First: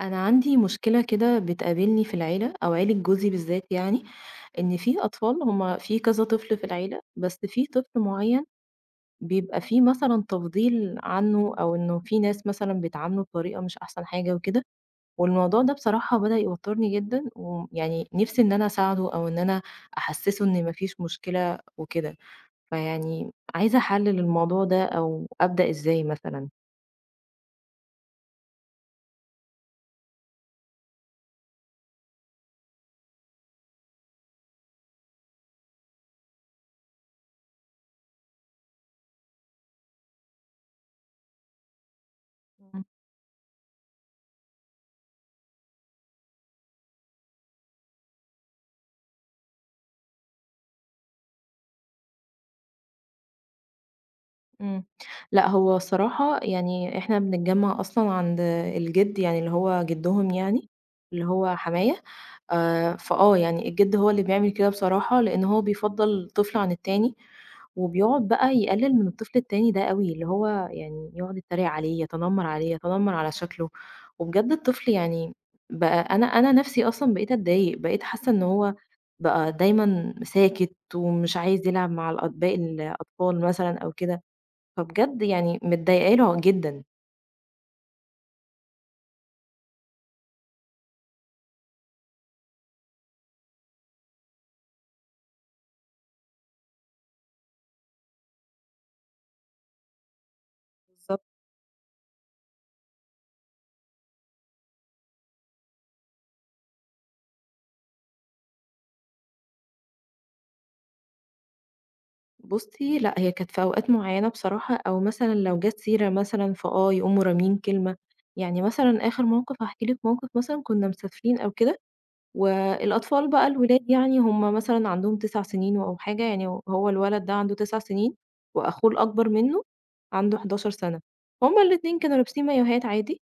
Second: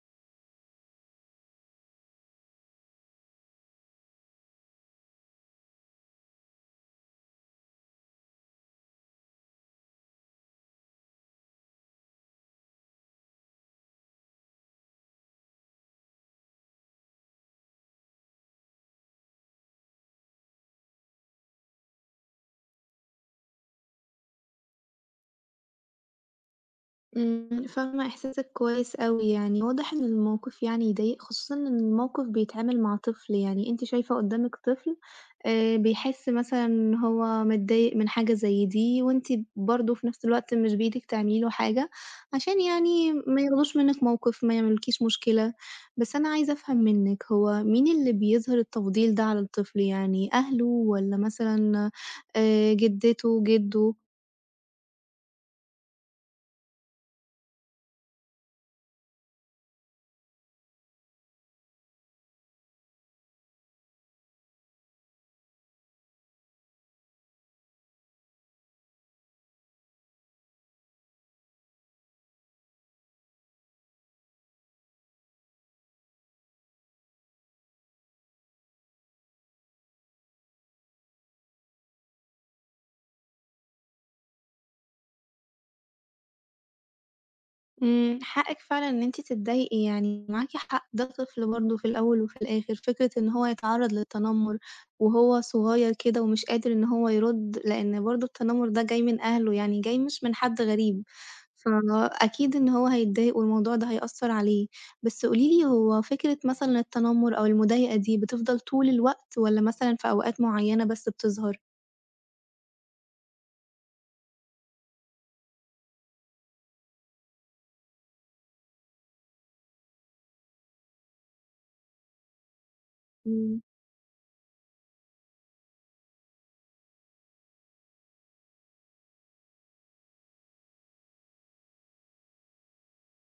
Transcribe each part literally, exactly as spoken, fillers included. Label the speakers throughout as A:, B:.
A: أنا عندي مشكلة كده بتقابلني في العيلة أو عيلة جوزي بالذات يعني إن في أطفال هما في كذا طفل في العيلة بس في طفل معين بيبقى فيه مثلا تفضيل عنه أو إنه في ناس مثلا بيتعاملوا بطريقة مش أحسن حاجة وكده. والموضوع ده بصراحة بدأ يوترني جدا ويعني نفسي إن أنا أساعده أو إن أنا أحسسه إن مفيش مشكلة وكده، فيعني عايزة أحلل الموضوع ده أو أبدأ إزاي مثلا.
B: إمم، فاهمة إحساسِك كويس أوي، يعني واضح إن الموقِف يعني يضايق، خصوصًا إن الموقِف بيتعامل مع طفل، يعني أنتِ شايفة قُدّامِك طفل آآ بيحس مثلًا إن هو متضايق من حاجة زي دي، وأنتِ برضه في نفس الوقت مش بإيدِك تعملي له حاجة، عشان يعني ما ياخدوش منِّك موقِف، ما يعملولكيش مشكلة. بس أنا عايزة أفهم منِّك، هو مين اللي بيظهِر التفضيل ده على الطفل، يعني أهله والّا مثلًا آآ جدته، جده؟
A: إمم. لأ، هو الصراحة يعني إحنا بنتجمّع أصلًا عند الجِد، يعني اللي هو جِدّهم يعني، اللي هو حمايا، آآ فآه، يعني الجِد هو اللي بيعمل كده بصراحة، لإن هو بيفضّل طفل عن التاني، وبيقعد بقى يقلِّل من الطفل التاني ده أوي، اللي هو يعني يقعد يتريق عليه، يتنمّر عليه، يتنمّر على شكله، وبجد الطفل يعني بقى أنا أنا نَفْسي أصلًا بقيت أتضايق، بقيت حاسّة إن هو بقى دايمًا ساكت ومش عايز يلعب مع الأط باقي الأطفال مثلًا أو كده. فبجد يعني متضايقة له جدًا.
B: إمم، حقِك فعلًا إن أنتِ تتضايقي يعني، معاكِ حق، ده طفل برضه في الأول وفي الآخر، فكرة إن هو يتعرّض للتنمر وهو صغير كده ومش قادر إن هو يرُد، لإن برضه التنمر ده جاي من أهله، يعني جاي مش من حد غريب،
A: بالضبط.
B: فأكيد إن هو هيتضايق والموضوع ده هيأثّر عليه. بس قولي لي هو فكرة مثلًا التنمر أو المضايقة دي بتفضل طول الوقت والّا مثلًا في أوقات معيّنة بس بتظهر؟
A: بُصّي، لأ هي كانت في أوقات معيّنة بصراحة أو مثلًا لو جات سيرة مثلًا فآه يقوموا راميين كلمة. يعني مثلًا آخر موقف هاحكي لِك موقف مثلًا كنا مسافرين أو كده، والأطفال بقى الولاد يعني هم مثلًا عندهم 9 سنين أو حاجة، يعني هو الولد ده عنده 9 سنين وأخوه الأكبر منه عنده 11 سنة. هُم الاتنين كانوا لابسين مايوهات عادي،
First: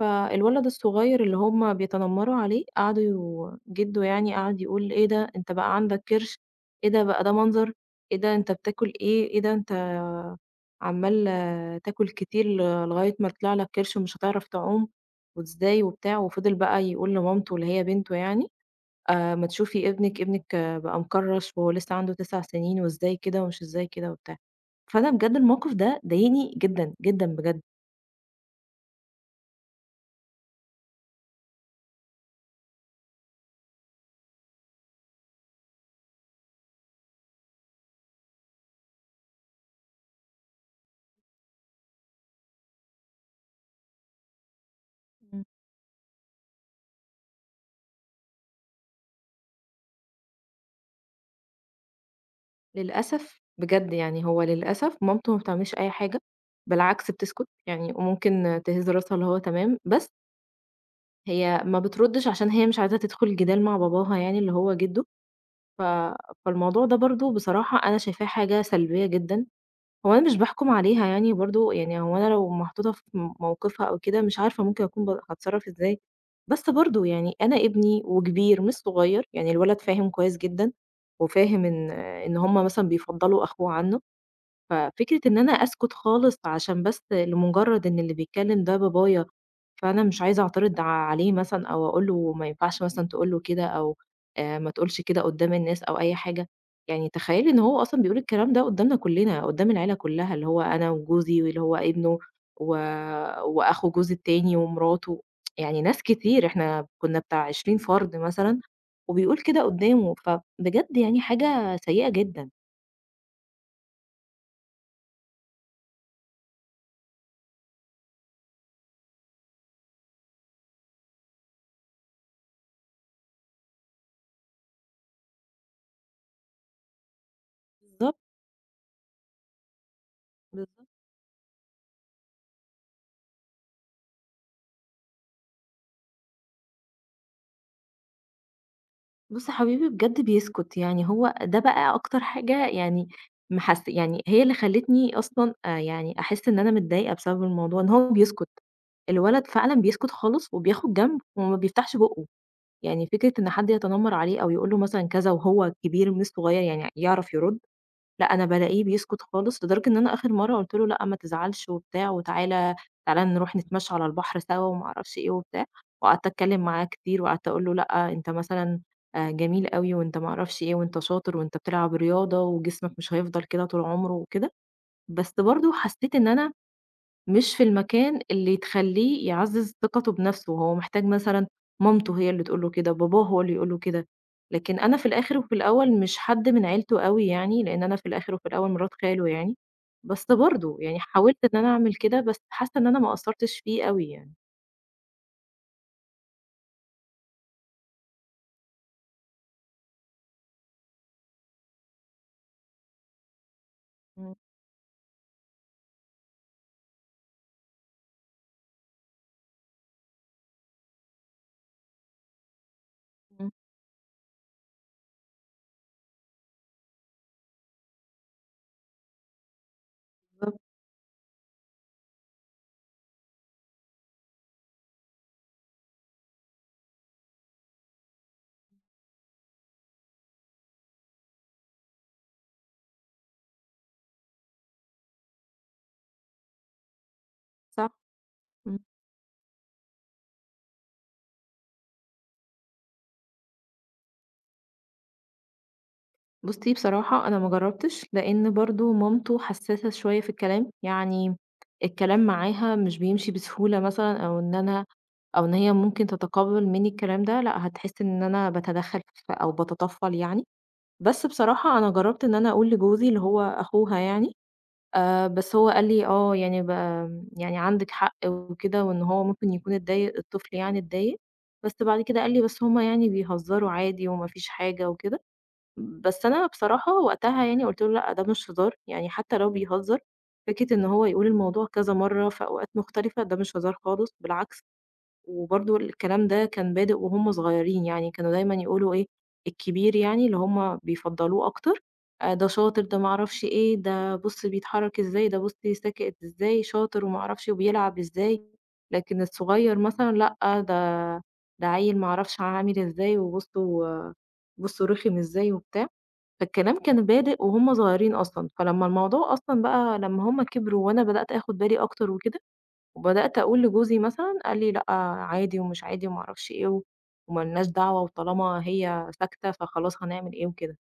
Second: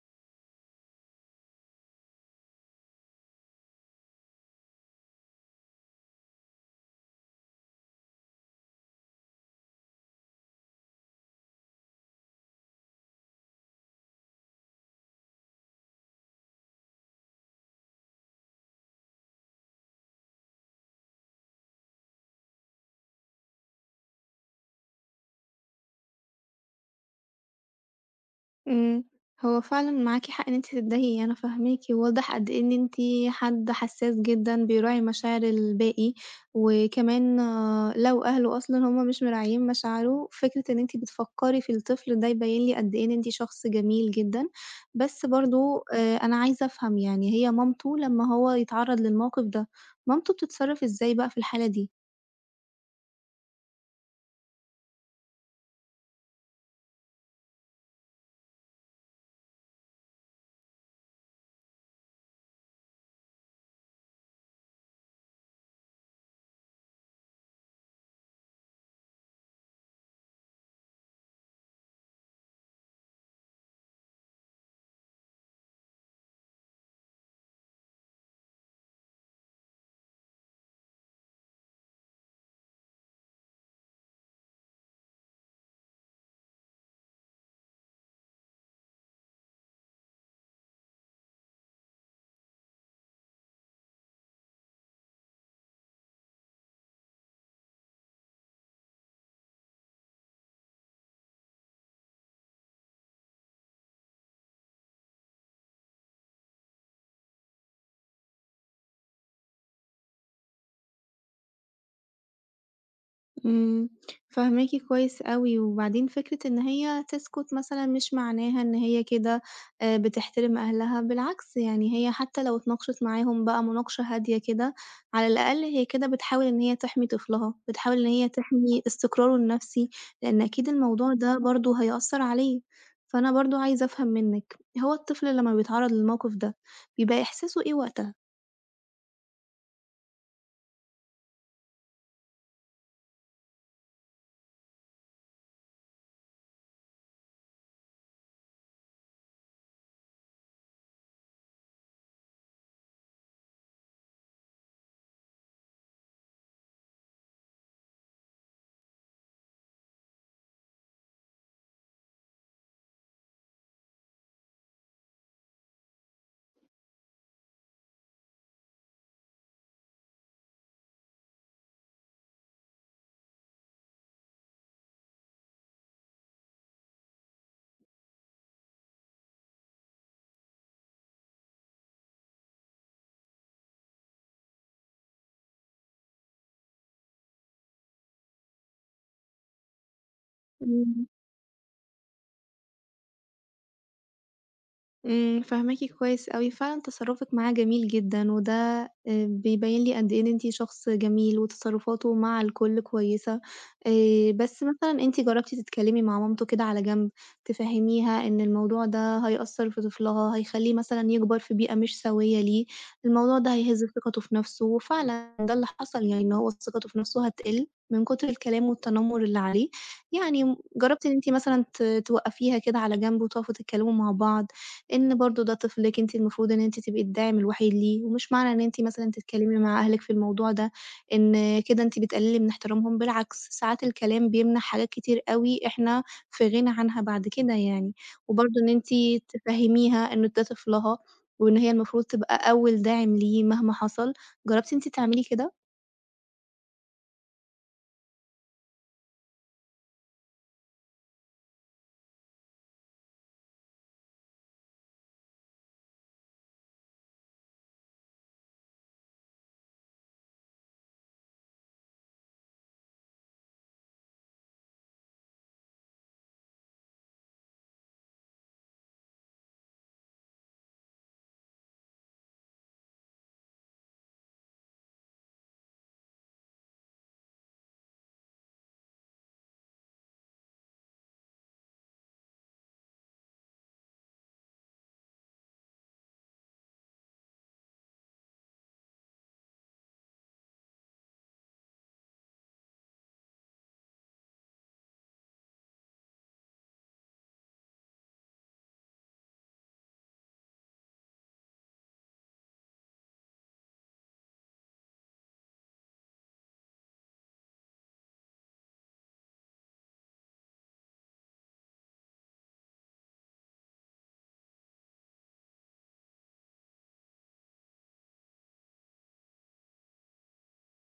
A: فالولد الصغير اللي هُم بيتنمّروا عليه قعدوا يو- جِدُّه يعني قعد يقول: "إيه ده أنت بقى عندك كرش، إيه ده بقى ده منظر، إيه ده أنت بتاكل إيه، إيه ده أنت عمّال آه، تاكل كتير ل لغاية ما يطلع لك كرش ومش هتعرف تعوم وإزاي،" وبتاع، وفضل بقى يقول لمامته اللي هي بنته يعني: "آآ ما تشوفي ابنِك، ابنِك آه، بقى مكرّش وهو لسه عنده 9 سنين وإزاي كده ومش إزاي كده،" وبتاع. فأنا بجد الموقف ده ضايقني جدًا، جدًا بجد.
B: إمم، هو فعلًا معاكِ حق إن أنتِ تتضايقي، أنا فاهماكِ، وواضح قد إيه إن أنتِ حد حساس جدًا بيراعي مشاعر الباقي، وكمان آه، لو أهله أصلًا هُم مش مراعيين مشاعره، فكرة إن أنتِ بتفكّري في الطفل ده يبين لي قد إيه إن أنتِ شخص جميل جدًا، بس برضه آآ أنا عايزة أفهم يعني هي مامته لمّا هو يتعرّض للموقف ده، مامته بتتصرّف إزاي بقى في الحالة دي؟
A: للأسف بجد يعني هو للأسف مامته ما بتعملش أي حاجة، بالعكس بتسكت، يعني وممكن تهز راسها اللي هو تمام، بس هي ما بتردش عشان هي مش عايزة تدخل جدال مع باباها يعني اللي هو جده، ف فالموضوع ده برضه بصراحة أنا شايفاه حاجة سلبية جدًا، هو أنا مش باحكم عليها يعني برضه يعني هو أنا لو محطوطة في م موقفها أو كده مش عارفة ممكن أكون ب هاتصرّف إزاي، بس برضه يعني أنا ابني وكبير مش صغير، يعني الولد فاهم كويس جدًا، وفاهم إن إن هُم مثلًا بيفضّلوا أخوه عنه. ففكرة إن أنا أسكت خالص عشان بس لمجرد إن اللي بيتكلم ده بابايا، فأنا مش عايزة أعترض ع- عليه مثلًا أو أقول له ما ينفعش مثلًا تقول له كده أو آآ ما تقولش كده قدّام الناس أو أي حاجة، يعني تخيّلي إن هو أصلًا بيقول الكلام ده قدّامنا كلّنا، قدّام العيلة كلّها، اللي هو أنا وجوزي واللي هو ابنه و وأخو جوزي التاني ومراته، يعني ناس كتير، إحنا كنا بتاع 20 فرد مثلًا وبيقول كده قدّامه، فبجد يعني حاجة سيئة جدًا.
B: إمم، فاهماكِ كويس أوي، وبعدين فكرة إن هي تسكت مثلًا مش معناها إن هي كده آآ بتحترم أهلها، بالعكس يعني هي حتى لو اتناقشت معاهم بقى مناقشة هادية كده، على الأقل هي كده بتحاول إن هي تحمي طفلها، بتحاول إن
A: بالضبط،
B: هي تحمي استقراره النفسي، لإن أكيد
A: بالضبط.
B: الموضوع ده برضه هيأثّر عليه. فأنا برضه عايزة أفهم منِّك، هو الطفل لمّا بيتعرّض للموقف ده، بيبقى إحساسه إيه وقتها؟
A: بُص حبيبي بجد بيسكت، يعني هو ده بقى أكتر حاجة يعني محس يعني هي اللي خلّتني أصلًا آآ يعني أحس إن أنا متضايقة بسبب الموضوع، إن هو بيسكت، الولد فعلًا بيسكت خالص وبياخد جنب وما بيفتحش بُقُّه، يعني فكرة إن حد يتنمر عليه أو يقول له مثلًا كذا وهو كبير مش صغير يعني يعرف يرد، لأ، أنا بالاقيه بيسكت خالص، لدرجة إن أنا آخر مرّة قُلت له: "لأ، ما تزعلش وبتاع وتعالَ تعالَ نروح نتمشى على البحر سوا." وما أعرفش إيه وبتاع، وقعدت أتكلّم معاه كتير وقعدت أقول له: "لأ، أنت مثلًا آآ جميل أوي وأنت ما أعرفش إيه وأنت شاطر وأنت بتلعب رياضة وجسمك مش هيفضل كده طول عمره وكده." بس برضه حسّيت إن أنا مش في المكان اللي تخلّيه يعزّز ثقته بنفسه، هو محتاج مثلًا مامته هي اللي تقول له كده، باباه هو اللي يقول له كده، لكن أنا في الآخر وفي الأول مش حد من عيلته أوي يعني، لإن أنا في الآخر وفي الأول مرات خاله يعني، بس برضه يعني حاولت إن أنا أعمل كده، بس حاسة إن أنا ما قصّرتش فيه أوي يعني.
B: إمم، فاهماكِ كويس أوي، فعلًا تصرُّفِك معاه جميل جدًا، وده آآ بيبيّن لي قد إيه إن أنتِ شخص جميل وتصرُّفاته مع الكل كويسة، آآ
A: إمم،
B: بس مثلًا أنتِ جرّبتِ تتكلّمي مع مامته كده على جنب، تفهّميها إن الموضوع ده هيأثّر في طفلها، هيخلّيه مثلًا يكبر في بيئة مش سوية ليه، الموضوع ده هيهِز ثقته في نَفْسه، وفعلًا ده اللي حصل يعني إن هو ثقته في نَفْسه هتقِل من كتر الكلام والتنمُّر اللي عليه، يعني م
A: بالضبط،
B: جرّبتِ إن أنتِ مثلًا ت توقّفيها كده على جنب وتقفوا تتكلّموا مع بعض؟ إن برضه ده طفلِك، أنتِ المفروض إن أنتِ تبقي الداعم الوحيد ليه، ومش معنى إن أنتِ مثلًا تتكلمي مع أهلِك في الموضوع ده إن كده أنتِ بتقللي من احترامهم، بالعكس ساعات الكلام بيمنع حاجات كتير أوي إحنا في غنى عنها بعد كده
A: صح.
B: يعني، وبرضه إن أنتِ تفهميها إن ده طفلها، وإن هي المفروض تبقى أول داعم ليه مهما حصل، جربتِ أنتِ تعملي كده؟
A: بُصّي بصراحة أنا ما جرّبتش، لإن برضه مامته حسّاسة شوية في الكلام، يعني الكلام معاها مش بيمشي بسهولة مثلًا أو إن أنا أو إن هي ممكن تتقبّل منّي الكلام ده، لأ هتحس إن أنا باتدخّل ف أو باتطفّل يعني، بس بصراحة أنا جرّبت إن أنا أقول لجوزي اللي هو أخوها يعني، آآ بس هو قال لي: "آه يعني ب يعني عندِك حق وكده وإن هو ممكن يكون اتضايق الطفل يعني اتضايق." بس بعد كده قال لي: "بس هم يعني بيهزّروا عادي وما فيش حاجة وكده." بس أنا بصراحة وقتها يعني قُلت له: "لأ، ده مش هزار." يعني حتى لو بيهزر، فكرة إن هو يقول الموضوع كذا مرّة في أوقات مختلفة، ده مش هزار خالص بالعكس. وبرضه الكلام ده كان بادئ وهُم صغيرين، يعني كانوا دايمًا يقولوا إيه، الكبير يعني اللي هُم بيفضّلوه أكتر، آآ ده شاطر، ده ما أعرفش إيه، ده بُص بيتحرّك إزاي، ده بُص ساكت إزاي، شاطر وما أعرفش وبيلعب إزاي، لكن الصغير مثلًا لأ، ده ده عيّل ما أعرفش عامل إزاي وبُصّوا بُصّوا رخم إزاي وبتاع، فالكلام كان بادئ وهُم صغيرين أصلًا، فلمّا الموضوع أصلًا بقى لمّا هُم كبروا وأنا بدأت آخُد بالي أكتر وكده وبدأت أقول لجوزي مثلًا، قال لي: "لأ عادي ومش عادي وما أعرفش إيه و وما لناش دعوة وطالما هي ساكتة فخلاص هنعمل إيه وكده."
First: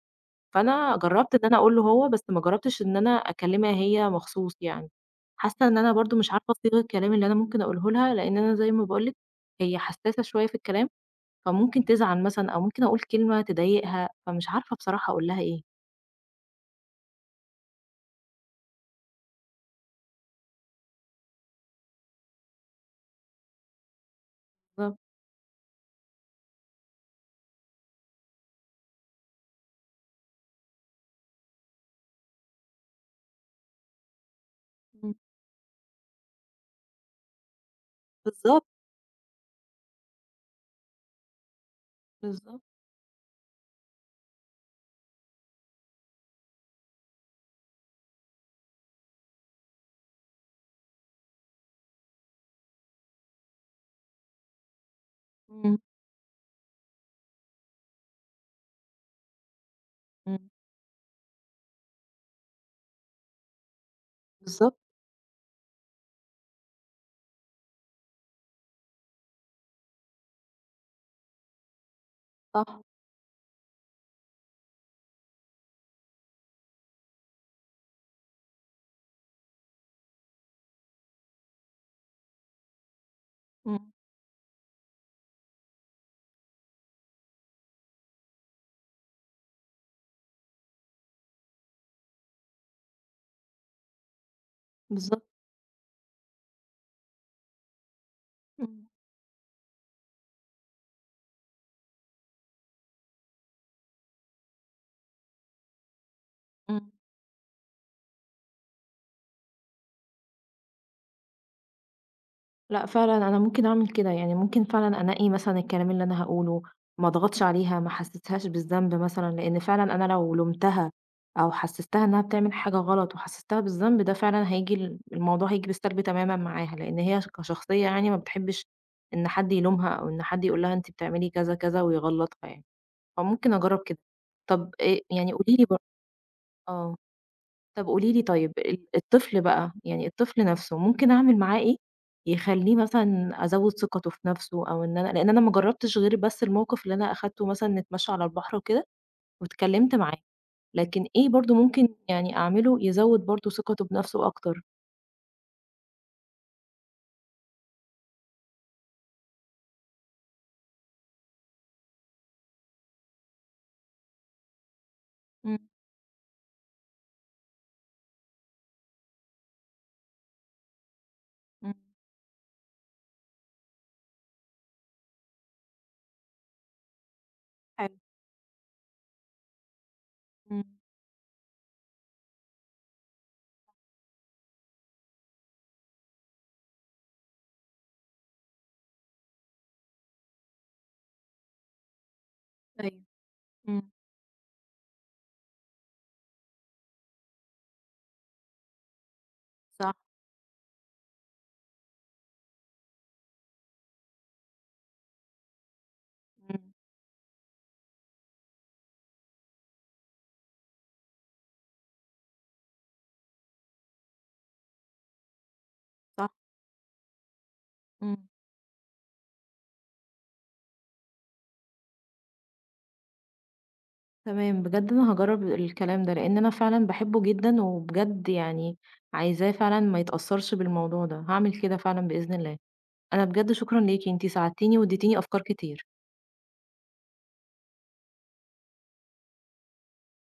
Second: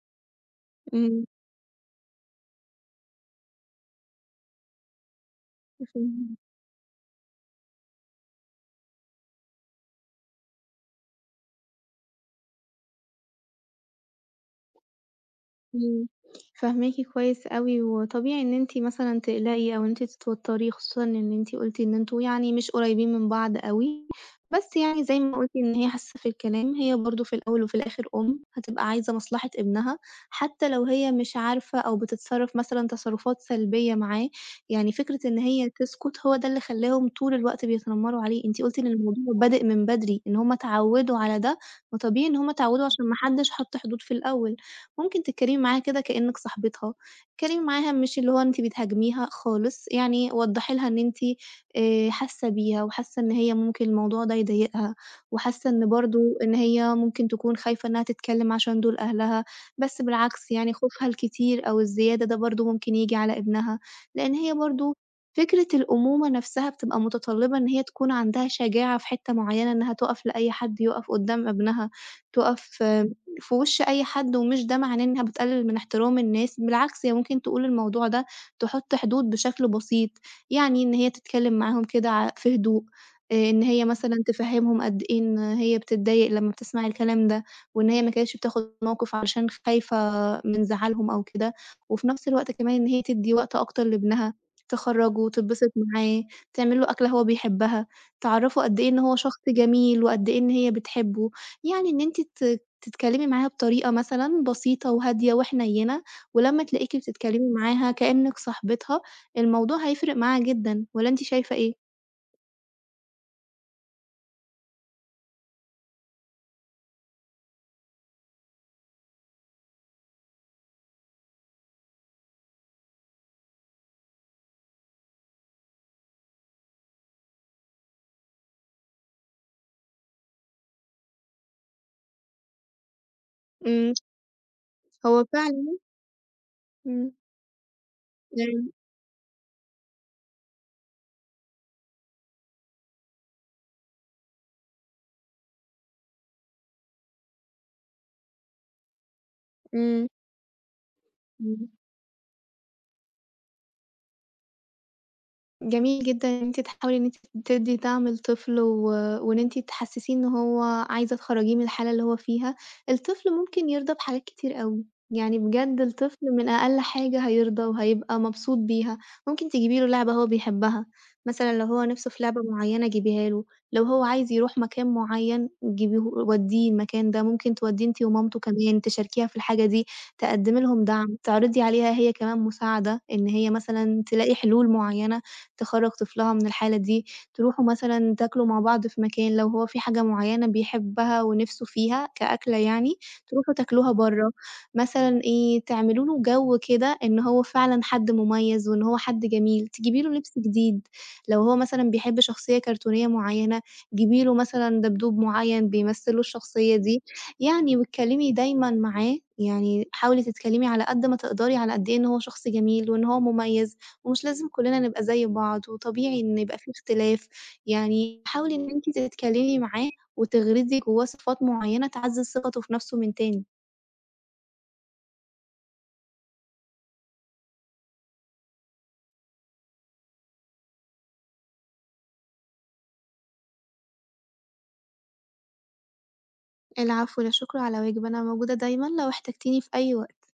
A: فأنا جرّبت إن أنا أقول له هو، بس ما جرّبتش إن أنا أكلمها هي مخصوص يعني. حاسة إن أنا برضه مش
B: إمم.
A: عارفة أصيغ الكلام اللي أنا ممكن أقوله لها، لإن أنا زي ما باقول لِك هي حساسة شوية في الكلام، فممكن تزعل مثلًا أو ممكن أقول كلمة تضايقها، فمش عارفة بصراحة أقول لها إيه.
B: إمم، فاهماكِ كويس أوي، وطبيعي إن أنتِ مثلًا تقلقي أو إن أنتِ تتوتري، خصوصًا إن أنتِ قُلتِ إن أنتم يعني مش قريبين من بعض أوي، بس
A: بالضبط،
B: يعني زي ما قُلتِ إن هي حاسة في الكلام، هي برضه في الأول وفي الآخر أُم، هتبقى عايزة مصلحة ابنها، حتى لو هي مش عارفة أو بتتصرف مثلًا تصرفات سلبية معاه، يعني
A: إمم،
B: فكرة إن هي تسكت هو ده اللي خلاهم طول الوقت بيتنمروا عليه، أنتِ
A: بالضبط،
B: قُلتِ إن الموضوع بادئ من بدري، إن هُم اتعودوا على ده، فطبيعي إن هُم
A: بالضبط،
B: اتعودوا عشان ما حدش حَط حدود في الأول. ممكن تتكلمي معاها كده كأنِّك صاحبتها، اتكلمي معاها مش اللي هو أنتِ بتهاجميها خالص، يعني وضّحي لها إن أنتِ آآ حاسة بيها وحاسة إن هي ممكن الموضوع ده يضايقها، وحاسة
A: إمم،
B: إن برضه إن هي ممكن تكون خايفة إنها تتكلم عشان دول أهلها، بس
A: إمم،
B: بالعكس يعني خوفها الكتير أو الزيادة ده برضه ممكن ييجي على ابنها، لإن هي
A: بالضبط،
B: برضه فكرة الأمومة نفسها بتبقى متطلبة إن هي تكون عندها شجاعة في حتة معينة إنها تُقف لأي حد، يُقف قدّام ابنها،
A: صح،
B: تُقف في وِش أي حد، ومش ده معناه إنها بتقلل من احترام الناس، بالعكس هي ممكن تقول الموضوع ده، تحط حدود بشكل بسيط، يعني إن هي تتكلم معاهم كده ع في هدوء، آآ إن هي
A: إمم،
B: مثلًا تفهّمهم قد إيه إن هي بتتضايق لمّا بتسمع الكلام ده، وإن هي ما كانتش بتاخد موقِف علشان خايفة من زعلهم أو كده، وفي نفس الوقت كمان إن هي تدّي وقت أكتر لابنها،
A: بالضبط،
B: تخرّجه، تتبسط معاه، تعمل له أكلة هو بيحبها، تعرّفه قد
A: إمم،
B: إيه إن هو شخص جميل وقد إيه إن هي بتحبه، يعني إن أنتِ ت تتكلمي معاها بطريقة مثلًا بسيطة وهادية وحنيّنة، ولمّا
A: إمم.
B: تلاقيكِ بتتكلمي معاها كأنِك صاحبتها، الموضوع هيفرق معاها جدًا، والّا أنتِ شايفة إيه؟
A: لأ فعلًا أنا ممكن أعمل كده، يعني ممكن فعلًا أنقي مثلًا الكلام اللي أنا هاقوله، ما اضغطش عليها، ما احسسهاش بالذنب مثلًا، لإن فعلًا أنا لو لُمتها أو حسستها إنها بتعمل حاجة غلط وحسستها بالذنب ده فعلًا هييجي ال الموضوع هييجي بالسلب تمامًا معاها، لإن هي ش كشخصية يعني ما بتحبش إن حد يلومها أو إن حد يقول لها أنتِ بتعملي كذا، كذا ويغلطها يعني، فممكن أجرّب
B: إمم.
A: كده. طب آآ
B: هو
A: يعني قولي لي
B: فعلًا.
A: بر آه.
B: إمم.
A: طب قولي لي طيب ال الطفل بقى، يعني الطفل نَفْسه ممكن أعمل معاه إيه يخلّيه مثلًا أزوّد ثقته في نَفْسه أو إن أنا لإن أنا ما جرّبتش غير بس الموقف اللي أنا أخدته مثلًا نتمشّى على البحر وكده واتكلّمت
B: إمم،
A: معاه، لكن إيه برضه
B: إمم.
A: ممكن يعني أعمله يزوّد برضه ثقته بنَفْسه أكتر؟
B: جميل جدًا إن أنتِ تحاولي إن أنتِ تدّي دعم لطفل و وإن أنتِ تحسّسيه إن هو عايزة تخرّجيه من الحالة اللي هو فيها، الطفل ممكن يرضى بحاجات كتير أوي، يعني
A: إمم،
B: بجد الطفل من أقل حاجة هيرضى وهيبقى مبسوط بيها، ممكن تجيبي له لعبة هو بيحبها، مثلًا لو
A: إمم،
B: هو نِفْسه في لعبة معيّنة جيبيها له، لو هو عايز يروح مكان معيّن جيبيه ودّيه المكان ده، ممكن تودّيه
A: حلو،
B: أنتِ ومامته كمان تشاركيها في الحاجة دي، تقدّمي
A: إمم،
B: لهم دعم، تعرضي عليها هي كمان مساعدة، إن هي مثلًا تلاقي حلول معيّنة. تخرّج طفلها من الحالة دي، تروحوا مثلًا تاكلوا مع بعض في مكان، لو هو في حاجة معيّنة بيحبها ونِفْسه فيها كأكلة يعني،
A: أيوه،
B: تروحوا
A: إمم،
B: تاكلوها برّه، مثلًا إيه، تعملوا له جو كده إن هو فعلًا حد مميز وإن هو حد جميل،
A: صح،
B: تجيبي له لبس جديد، لو هو مثلًا بيحب شخصية كرتونية معيّنة، جيبي له مثلًا دبدوب معيّن بيمثّل له
A: إمم،
B: الشخصية دي، يعني واتكلّمي دايمًا معاه، يعني حاولي تتكلّمي على قد ما تقدري على قد إيه إن هو شخص جميل وإن هو مميز. ومش لازم كلّنا نبقى زي بعض، وطبيعي
A: صح،
B: إن يبقى في اختلاف، يعني
A: إمم.
B: حاولي إن أنتِ تتكلمي معاه وتغرزي جوّاه صفات معيّنة تعزّز ثقته في نفسه من تاني.
A: تمام، بجد أنا هاجرّب الكلام ده، لإن أنا فعلًا باحبه جدًا، وبجد يعني عايزاه فعلًا ما يتأثّرش بالموضوع ده، هاعمل كده فعلًا بإذن الله. أنا بجد شكرًا ليكِ، أنتِ ساعدتيني واديتيني أفكار كتير.
B: العفو، لا شكر على واجب، أنا موجودة دايمًا لو احتجتيني في أي وقت.